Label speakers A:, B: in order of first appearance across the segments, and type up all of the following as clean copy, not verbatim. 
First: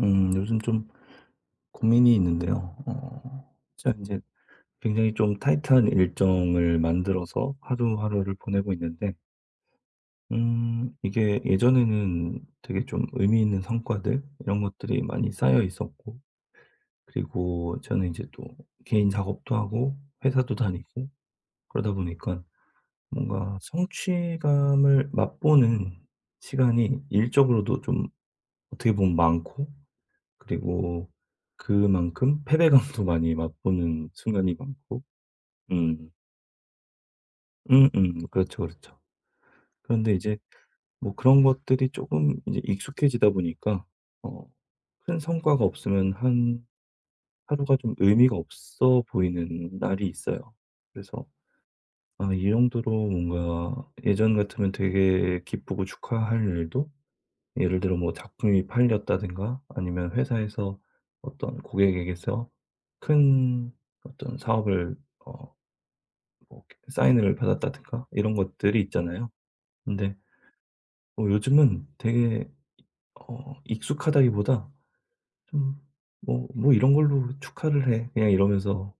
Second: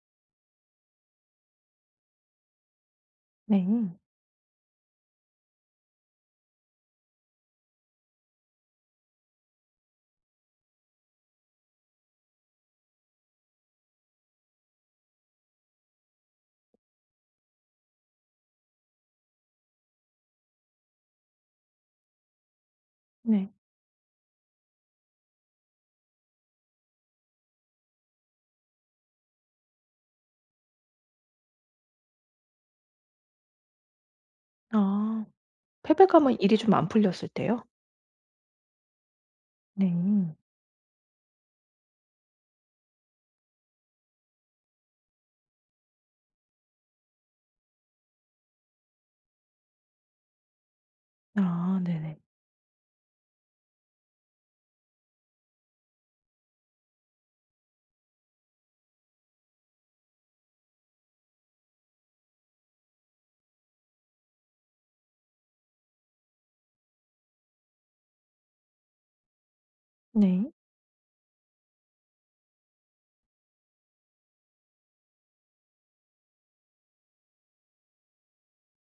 A: 요즘 좀 고민이 있는데요.
B: 네.
A: 제가 이제 굉장히 좀 타이트한 일정을 만들어서 하루하루를 보내고 있는데, 이게 예전에는 되게 좀 의미 있는 성과들 이런 것들이 많이 쌓여 있었고, 그리고 저는 이제 또 개인 작업도 하고 회사도 다니고 그러다 보니까
B: 네.
A: 뭔가 성취감을 맛보는 시간이 일적으로도 좀 어떻게 보면 많고, 그리고 그만큼 패배감도 많이 맛보는 순간이 많고.
B: 아.
A: 음.
B: 패배감은 일이 좀 안 풀렸을 때요?
A: 음음. 그렇죠, 그렇죠.
B: 네.
A: 그런데 이제 뭐 그런 것들이 조금 이제 익숙해지다 보니까 어 큰 성과가 없으면 한 하루가 좀 의미가 없어 보이는 날이 있어요. 그래서
B: 아 네네.
A: 이 정도로 뭔가 예전 같으면 되게 기쁘고 축하할 일도, 예를 들어 뭐 작품이 팔렸다든가 아니면 회사에서 어떤 고객에게서 큰 어떤 사업을 어 뭐 사인을 받았다든가 이런 것들이 있잖아요. 근데
B: 네.
A: 뭐 요즘은 되게 익숙하다기보다 좀, 뭐 "뭐 이런 걸로 축하를 해." 그냥 이러면서,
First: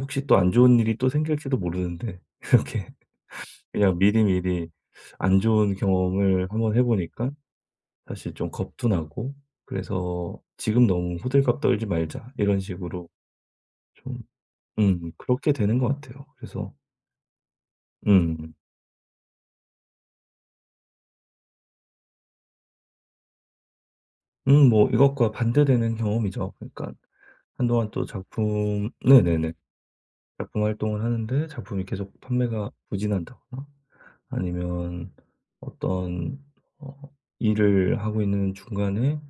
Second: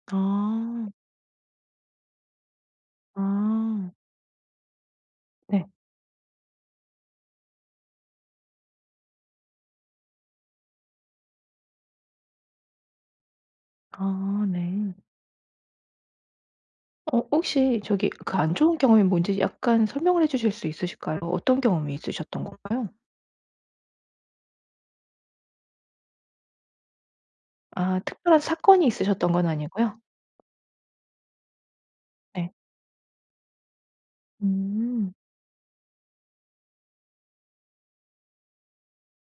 A: 혹시 또 안 좋은
B: 아.
A: 일이 또 생길지도 모르는데 이렇게
B: 아.
A: 그냥 미리미리, 안
B: 네.
A: 좋은 경험을 한번 해 보니까 사실 좀 겁도 나고, 그래서 '지금 너무 호들갑 떨지 말자.' 이런 식으로 좀,
B: 아 네.
A: 그렇게 되는 것 같아요. 그래서
B: 어 혹시 저기 그
A: 음.
B: 안 좋은 경험이 뭔지 약간 설명을 해 주실 수 있으실까요? 어떤 경험이 있으셨던 건가요?
A: 뭐 이것과 반대되는 경험이죠. 그러니까 한동안
B: 아
A: 또
B: 특별한 사건이
A: 작품,
B: 있으셨던 건
A: 네네네.
B: 아니고요?
A: 작품 활동을 하는데 작품이 계속
B: 네.
A: 판매가 부진한다거나, 아니면
B: 음.
A: 어떤 어 일을 하고 있는 중간에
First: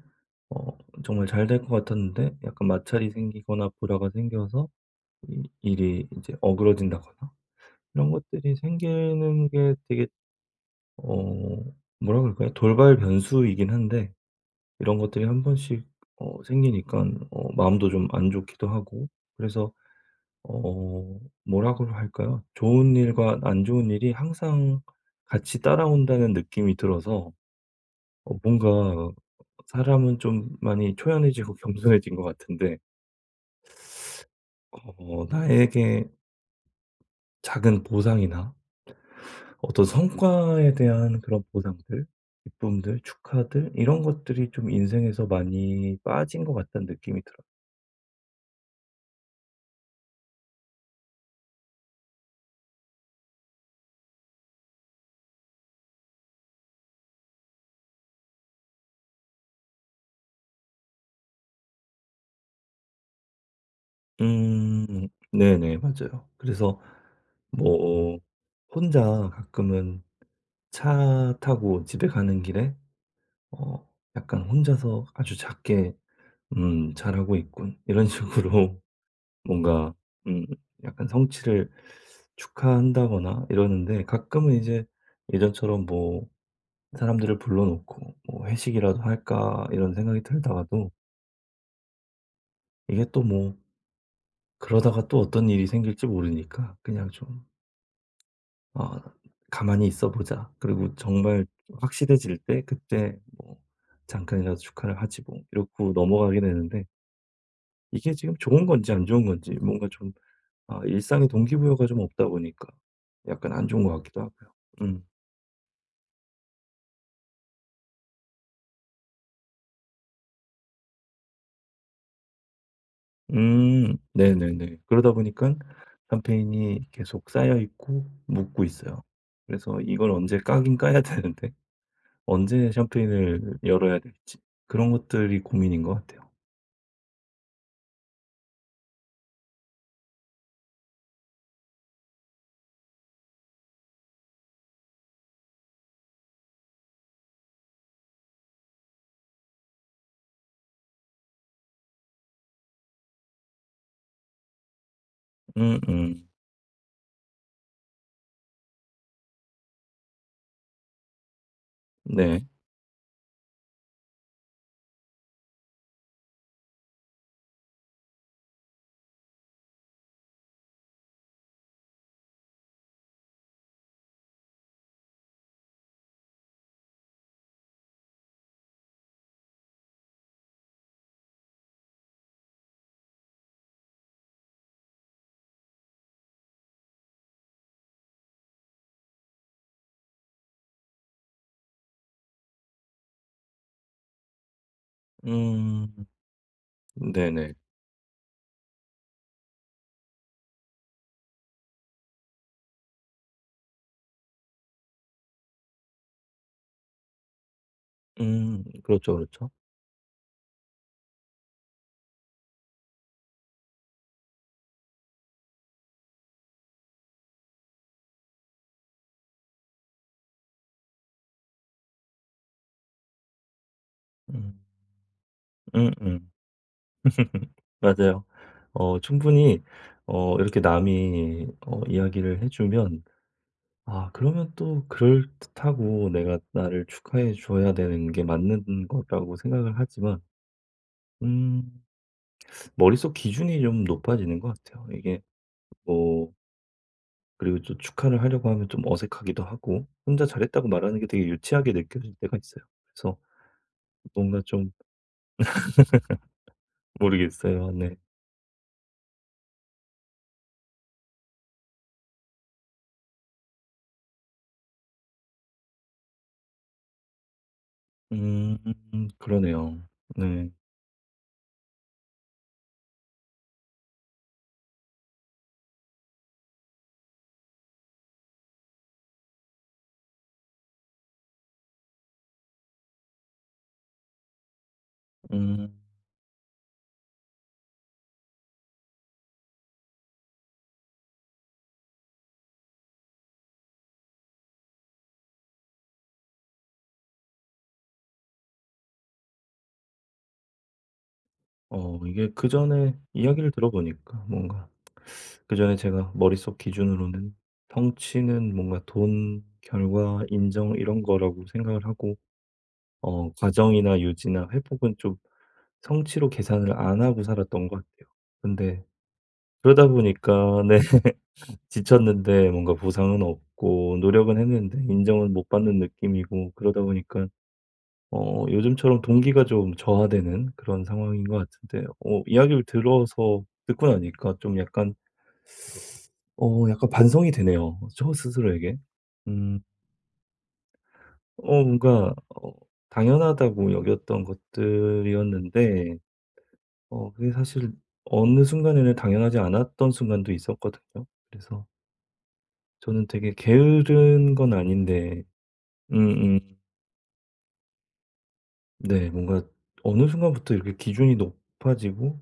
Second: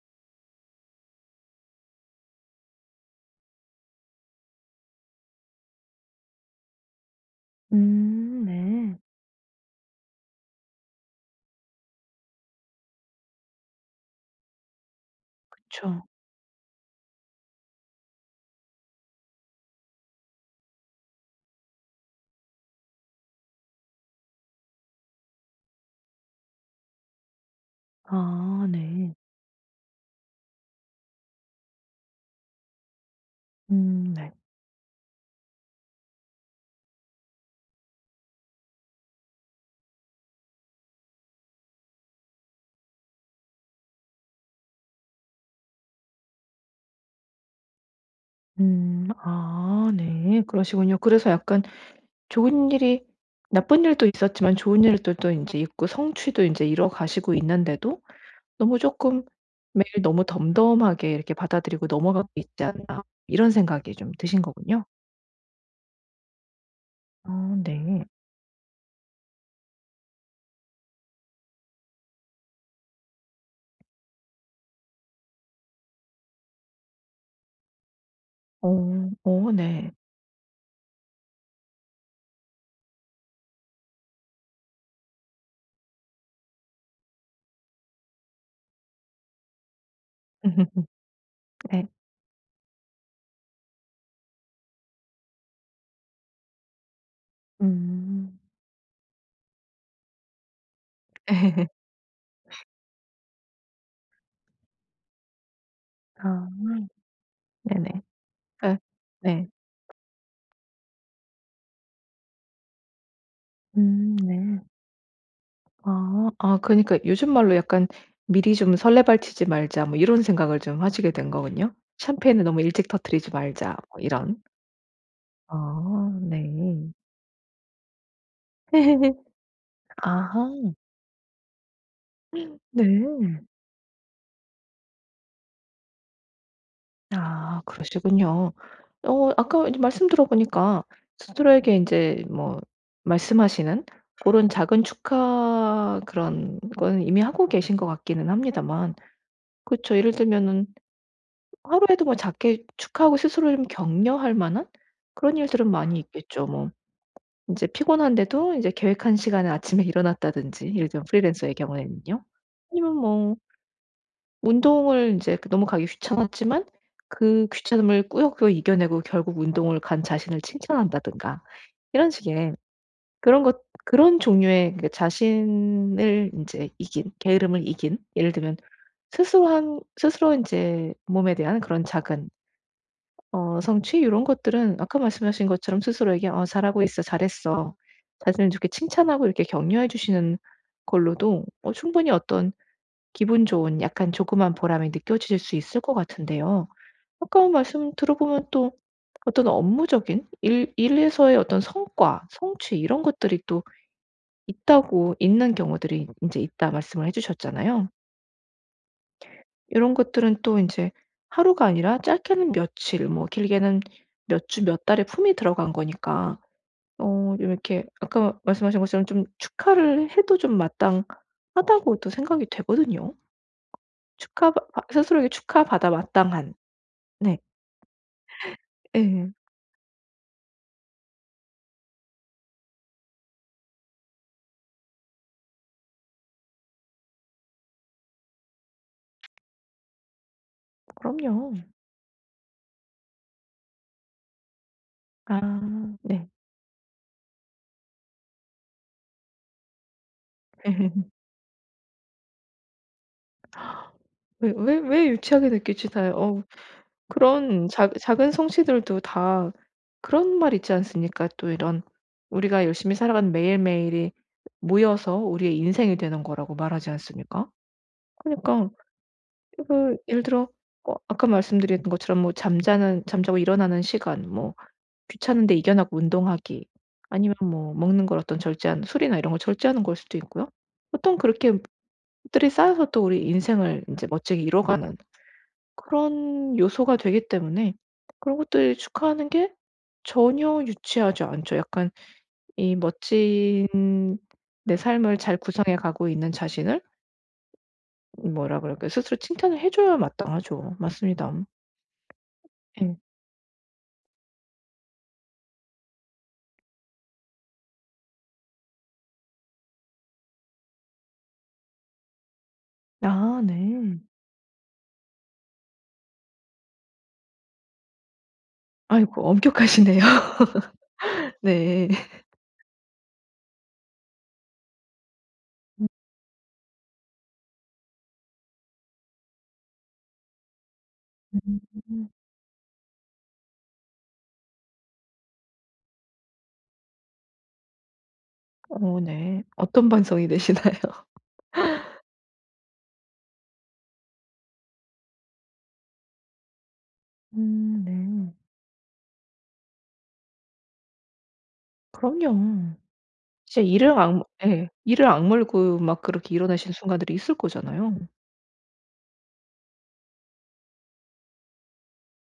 A: 어 정말 잘 될 것 같았는데 약간 마찰이 생기거나 불화가 생겨서 이 일이 이제 어그러진다거나, 이런 것들이
B: 네.
A: 생기는 게 되게 어 뭐라 그럴까요? 돌발 변수이긴 한데 이런 것들이 한 번씩
B: 그쵸.
A: 생기니까 마음도 좀 안 좋기도 하고, 그래서 어 뭐라고 할까요? 좋은 일과 안 좋은 일이 항상 같이 따라온다는 느낌이 들어서
B: 아
A: 뭔가
B: 네.
A: 사람은 좀 많이 초연해지고 겸손해진 것 같은데
B: 네.
A: 나에게 작은 보상이나 어떤 성과에 대한 그런 보상들, 기쁨들, 축하들 이런 것들이 좀 인생에서 많이 빠진 것 같다는 느낌이 들어요.
B: 음. 아 네. 그러시군요. 그래서 약간 좋은 일이 나쁜 일도 있었지만 좋은 일들도 인제 있고 성취도 인제 이뤄가시고 있는데도 너무 쪼끔 매일 너무 덤덤하게 이렇게 받아들이고 넘어가고 있지 않나 이런 생각이 좀 드신 거군요.
A: 음. 네네. 맞아요. 그래서
B: 아 네.
A: 뭐 혼자 가끔은 차 타고 집에 가는 길에 어 약간 혼자서 아주 작게 '음 잘하고 있군.' 이런 식으로
B: 어. 어 네.
A: 뭔가 음 약간 성취를 축하한다거나 이러는데, 가끔은 이제 예전처럼 뭐 사람들을 불러 놓고 뭐 '회식이라도 할까?' 이런 생각이 들다가도
B: 네.
A: 이게 또 뭐, 그러다가 또 어떤 일이 생길지 모르니까 그냥 좀
B: 음.
A: 아 '가만히 있어 보자.' 그리고 정말 확실해질 때 그때 뭐 잠깐이라도 축하를 하지 뭐, 이러고 넘어가게
B: 아.
A: 되는데
B: 네네.
A: 이게 지금 좋은
B: 그러니까
A: 건지 안 좋은
B: 네.
A: 건지 뭔가 좀 일상의 동기부여가 좀 없다 보니까 약간 안 좋은 것 같기도 하고요.
B: 네.
A: 음.
B: 아. 아 그니까 요즘 말로 약간 '미리 좀 설레발치지 말자.' 뭐 이런 생각을 좀 하시게 된 거군요. '샴페인을 너무 일찍 터뜨리지 말자.'
A: 음.
B: 뭐 이런.
A: 네네네. 그러다 보니까
B: 아
A: 샴페인이
B: 네.
A: 계속 쌓여 있고 묵고 있어요. 그래서 이걸 언제
B: 아하.
A: 까긴 까야 되는데 언제
B: 네.
A: 샴페인을 열어야 될지, 그런 것들이 고민인 것 같아요.
B: 아 그러시군요. 어 아까 이제 말씀 들어보니까 스스로에게 이제 뭐 말씀하시는 그런 작은 축하 그런 건 이미 하고 계신 것 같기는 합니다만 그렇죠 예를 들면은 하루에도 뭐 작게 축하하고 스스로를 좀 격려할 만한 그런 일들은 많이
A: 음음.
B: 있겠죠. 뭐 인제 피곤한데도 인제 계획한 시간에 아침에 일어났다든지 예를 들면 프리랜서의 경우에는요.
A: 네.
B: 아니면 뭐 운동을 인제 그 너무 가기 귀찮았지만 그 귀찮음을 꾸역꾸역 이겨내고 결국 운동을 간 자신을 칭찬한다든가 이런 식의 그런 종류의 그 자신을 인제 이긴 게으름을 이긴 예를 들면 스스로 인제 몸에 대한 그런 작은 어 성취 이런 것들은 아까 말씀하신 것처럼 스스로에게 "어 잘하고 있어. 잘했어." 자신을 이렇게 칭찬하고 이렇게 격려해 주시는 걸로도 어 충분히 어떤 기분 좋은 약간 조그만 보람이 느껴질 수 있을
A: 음.
B: 것 같은데요. 아까
A: 네네.
B: 말씀 들어보면 또 어떤 업무적인 일 일에서의 어떤 성과, 성취 이런 것들이 또 있다고 있는 경우들이 이제 있다 말씀을 해 주셨잖아요.
A: 음. 그렇죠, 그렇죠.
B: 이런 것들은 또 이제 하루가 아니라 짧게는 며칠 뭐 길게는 몇 주 몇 달의 품이 들어간 거니까 어 좀 이렇게 아까 말씀하신 것처럼 좀 축하를 해도 좀 마땅하다고 또 생각이 되거든요.
A: 음.
B: 스스로에게 축하받아
A: 음음.
B: 마땅한. 네.
A: 맞아요.
B: 예.
A: 충분히, 이렇게 남이 이야기를 해 주면 그러면 또 그럴듯하고 내가 나를 축하해 줘야 되는 게 맞는 거라고 생각을 하지만,
B: 그럼요.
A: 음 머릿속 기준이 좀 높아지는 것 같아요. 이게
B: 아 네.
A: 뭐, 그리고 또 축하를 하려고 하면 좀 어색하기도 하고 혼자 잘했다고 말하는 게 되게 유치하게 느껴질 때가 있어요. 그래서 뭔가
B: 왜
A: 좀
B: 왜 왜 유치하게 느끼지 다요. 어 그런
A: 모르겠어요.
B: 자,
A: 네.
B: 작은 성취들도 다 그런 말 있지 않습니까? 또 이런 우리가 열심히 살아가는 매일매일이 모여서 우리의 인생이 되는 거라고 말하지 않습니까?
A: 음.
B: 그러니까
A: 그러네요.
B: 그 예를 들어
A: 네.
B: 어 아까 말씀드린 것처럼 뭐 잠자는 잠자고 일어나는 시간 뭐 귀찮은데 이겨나고 운동하기 아니면 뭐 먹는 걸 어떤 절제한 술이나 이런 걸 절제하는 걸 수도 있고요. 보통 그렇게 들이 쌓여서 또 우리 인생을 이제 멋지게 이뤄가는
A: 음.
B: 그런 요소가 되기 때문에 그런 것들 축하하는 게 전혀 유치하지 않죠. 약간 이 멋진 내 삶을 잘 구성해 가고 있는 자신을 뭐라 그럴까요? 스스로 칭찬을 해 줘야 마땅하죠. 맞습니다.
A: 이게
B: 예.
A: 그전에 이야기를 들어보니까 뭔가, 그전에 제가 머릿속 기준으로는 성취는 뭔가 돈, 결과, 인정 이런 거라고 생각을 하고
B: 아 네.
A: 과정이나 유지나 회복은 좀 성취로 계산을 안 하고 살았던 것 같아요. 근데
B: 아이고
A: 그러다
B: 엄격하시네요.
A: 보니까 네,
B: 네.
A: 지쳤는데 뭔가 보상은 없고 노력은 했는데 인정은 못 받는 느낌이고, 그러다 보니까 요즘처럼 동기가 좀 저하되는 그런 상황인 것 같은데
B: 음.
A: 이야기를 들어서 듣고 나니까 좀 약간, 반성이 되네요, 저 스스로에게.
B: 어 네.
A: 음
B: 어떤 반성이 되시나요?
A: 뭔가, 당연하다고 여겼던 것들이었는데 그게 사실
B: 네.
A: 어느 순간에는 당연하지 않았던 순간도 있었거든요. 그래서
B: 그럼요.
A: 저는 되게
B: 진짜 이를 악
A: 게으른 건
B: 예. 이를
A: 아닌데.
B: 악물고 막 그렇게
A: 음음.
B: 일어나신 순간들이 있을 거잖아요.
A: 네. 뭔가 어느 순간부터 이렇게 기준이 높아지고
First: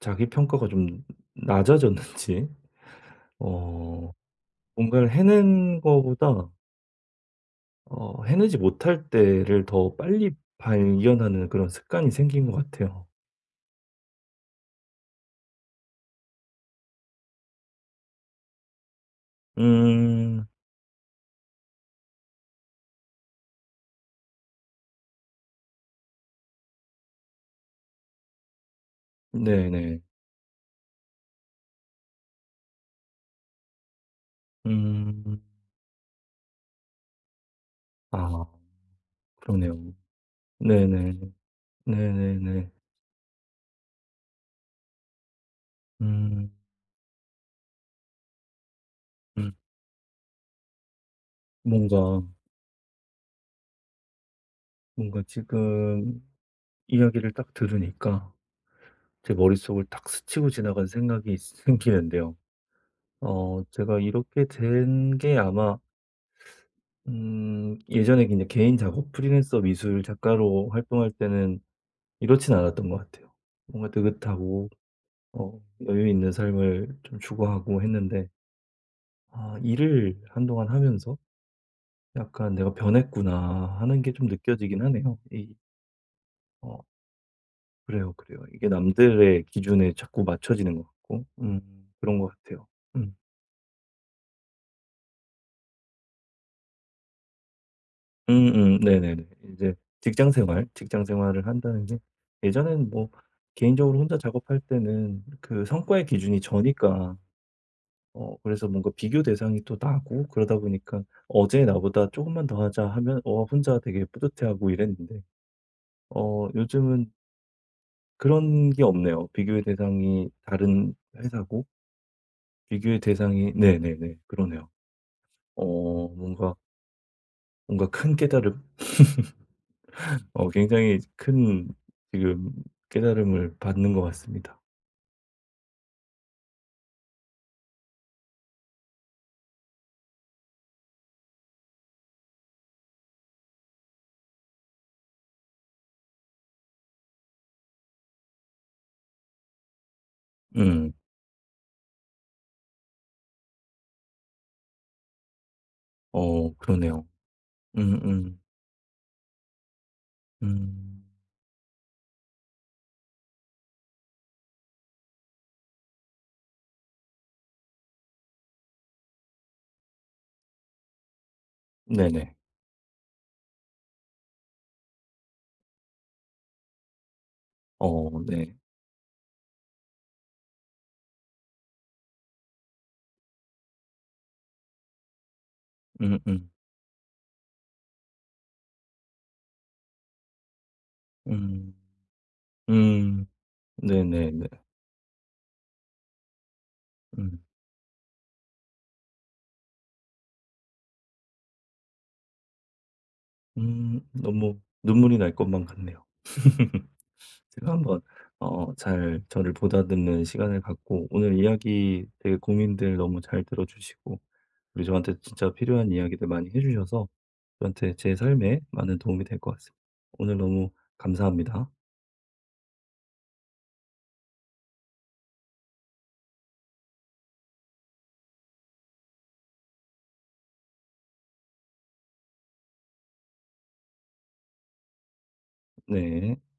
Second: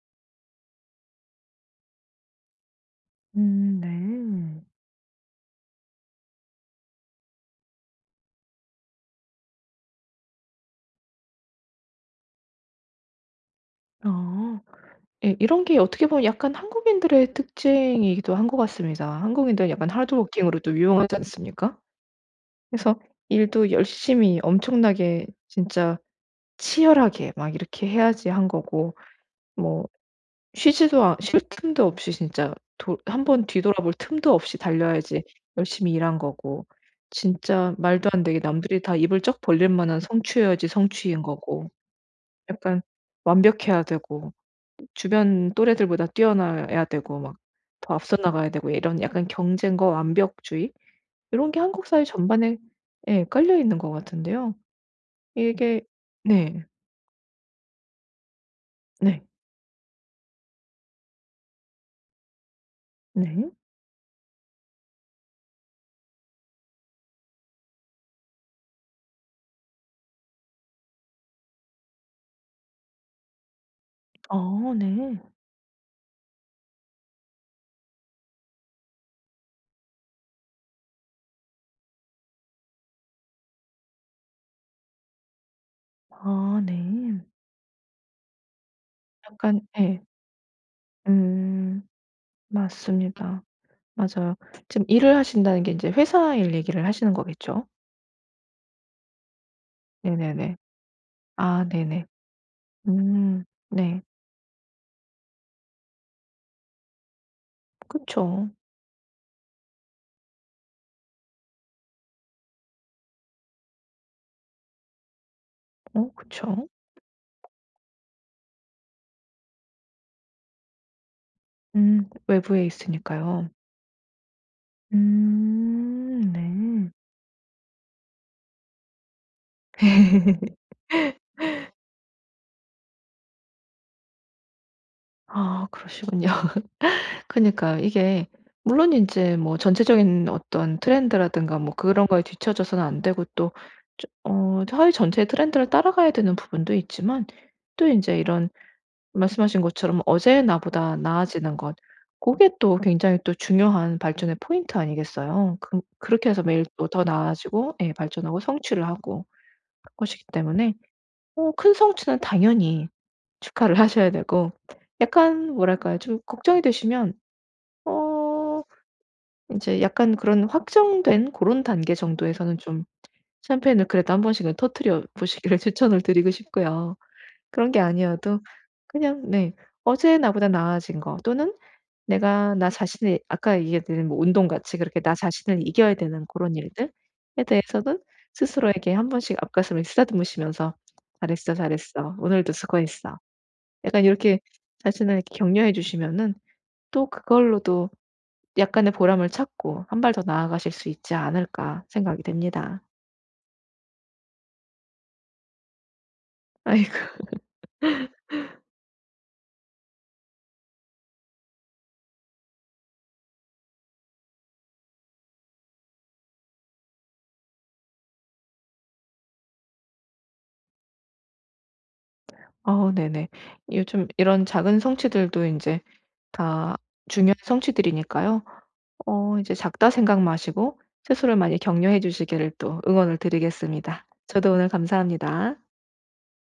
A: 자기 평가가 좀 낮아졌는지 어
B: 네.
A: 뭔가를 해낸 거보다 해내지 못할 때를 더 빨리 발견하는 그런 습관이 생긴 것 같아요.
B: 아. 예. 이런 게 어떻게 보면 약간 한국인들의 특징이기도 한 것 같습니다. 한국인들은 약간
A: 음.
B: 하드워킹으로 또 유명하지 않습니까? 그래서 일도 열심히 엄청나게 진짜 치열하게 막 이렇게 해야지 한 거고 뭐
A: 네네.
B: 쉬지도 않 쉴 틈도 없이 진짜 도번 뒤돌아볼 틈도 없이 달려야지
A: 음.
B: 열심히 일한 거고 진짜 말도 안 되게
A: 아
B: 남들이 다 입을 쩍 벌릴
A: 그러네요.
B: 만한 성취여야지
A: 네네.
B: 성취인 거고
A: 네네네.
B: 약간 완벽해야 되고 주변 또래들보다
A: 음.
B: 뛰어나야 되고 막 더 앞서 나가야 되고 이런 약간
A: 음.
B: 경쟁과 완벽주의 이런 게 한국 사회
A: 뭔가,
B: 전반에 예 깔려 있는 것 같은데요.
A: 뭔가
B: 이게
A: 지금
B: 네.
A: 이야기를 딱 들으니까
B: 네.
A: 제 머릿속을 딱 스치고 지나간 생각이 생기는데요.
B: 네.
A: 제가 이렇게 된 게 아마 예전에 그냥 개인 작업 프리랜서 미술 작가로 활동할 때는 이렇진 않았던 것 같아요. 뭔가 느긋하고
B: 아 네.
A: 어 여유 있는 삶을 좀 추구하고 했는데, 일을 한동안 하면서 '약간 내가 변했구나.' 하는 게 좀 느껴지긴 하네요. 이
B: 아
A: 어
B: 네.
A: 그래요, 그래요. 이게 남들의
B: 약간
A: 기준에
B: 예.
A: 자꾸 맞춰지는 것 같고,
B: 음.
A: 그런 것 같아요. 음.
B: 맞습니다. 맞아요. 지금 일을 하신다는 게 인제 회사 일 얘기를 하시는 거겠죠?
A: 음음. 네네네. 제 직장
B: 네네네.
A: 생활, 직장 생활을
B: 아
A: 한다는 게,
B: 네네.
A: 예전에는 뭐
B: 음.
A: 개인적으로
B: 네.
A: 혼자 작업할 때는 그 성과의 기준이 저니까
B: 그쵸.
A: 그래서 뭔가 비교 대상이 또 나고, 그러다 보니까 "어제 나보다 조금만 더 하자." 하면 혼자 되게 뿌듯해하고 이랬는데
B: 어 그쵸.
A: 요즘은 그런 게 없네요. 비교의 대상이 다른 회사고,
B: 외부에
A: 비교의
B: 있으니까요.
A: 대상이, 네네네. 그러네요. 뭔가,
B: 네.
A: 큰 깨달음, 굉장히 큰 지금 깨달음을 받는 것 같습니다.
B: 아 그러시군요. 그니까 러 이게 물론 이제 뭐 전체적인 어떤 트렌드라든가 뭐 그런 거에 뒤처져서는 안 되고 또 저 어 사회 전체의 트렌드를 따라가야 되는 부분도 있지만 또 이제 이런 말씀하신 것처럼 '어제의
A: 음.
B: 나보다 나아지는 것' 그게 또 굉장히 또 중요한 발전의 포인트 아니겠어요. 그렇게 해서
A: 어
B: 매일 또 더
A: 그러네요.
B: 나아지고 예
A: 음음.
B: 발전하고
A: 음.
B: 성취를 하고 할 것이기 때문에
A: 음,
B: 어 큰 성취는 당연히 축하를 하셔야 되고 약간 뭐랄까요? 좀 걱정이 되시면 어제 약간 그런 확정된 그런 단계
A: 네네.
B: 정도에서는 좀 샴페인을 그래도 한 번씩은 터뜨려 보시기를 추천을 드리고 싶고요. 그런 게
A: 어
B: 아니어도
A: 네.
B: 그냥 네. '어제 나보다 나아진 거.' 또는 '내가 나 자신의' 아까 얘기했던 뭐 운동같이 그렇게 나 자신을 이겨야
A: 음음.
B: 되는 그
A: 음.
B: 런 일들에 대해서는 스스로에게 한 번씩 앞가슴을 쓰다듬으시면서 '잘했어,
A: 음.
B: 잘했어. 오늘도 수고했어.'
A: 음.
B: 약간 이렇게
A: 네네네.
B: 자신을 이렇게 격려해 주시면은 또
A: 음.
B: 그걸로도 약간의 보람을 찾고 한 발 더 나아가실 수 있지 않을까 생각이 됩니다.
A: 너무 눈물이 날 것만 같네요.
B: 아이고.
A: 제가 한번 잘 저를 보다듬는 시간을 갖고, 오늘 이야기, 되게 고민들 너무 잘 들어 주시고, 그리고 저한테 진짜 필요한 이야기들 많이 해 주셔서 저한테, 제 삶에 많은 도움이 될 것 같습니다. 오늘 너무 감사합니다.
B: 어 네네. 요즘 이런 작은 성취들도 인제 다 중요한 성취들이니까요. 어 이제 작다 생각 마시고 스스로 많이 격려해 주시기를 또 응원을 드리겠습니다. 저도 오늘 감사합니다.
A: 네.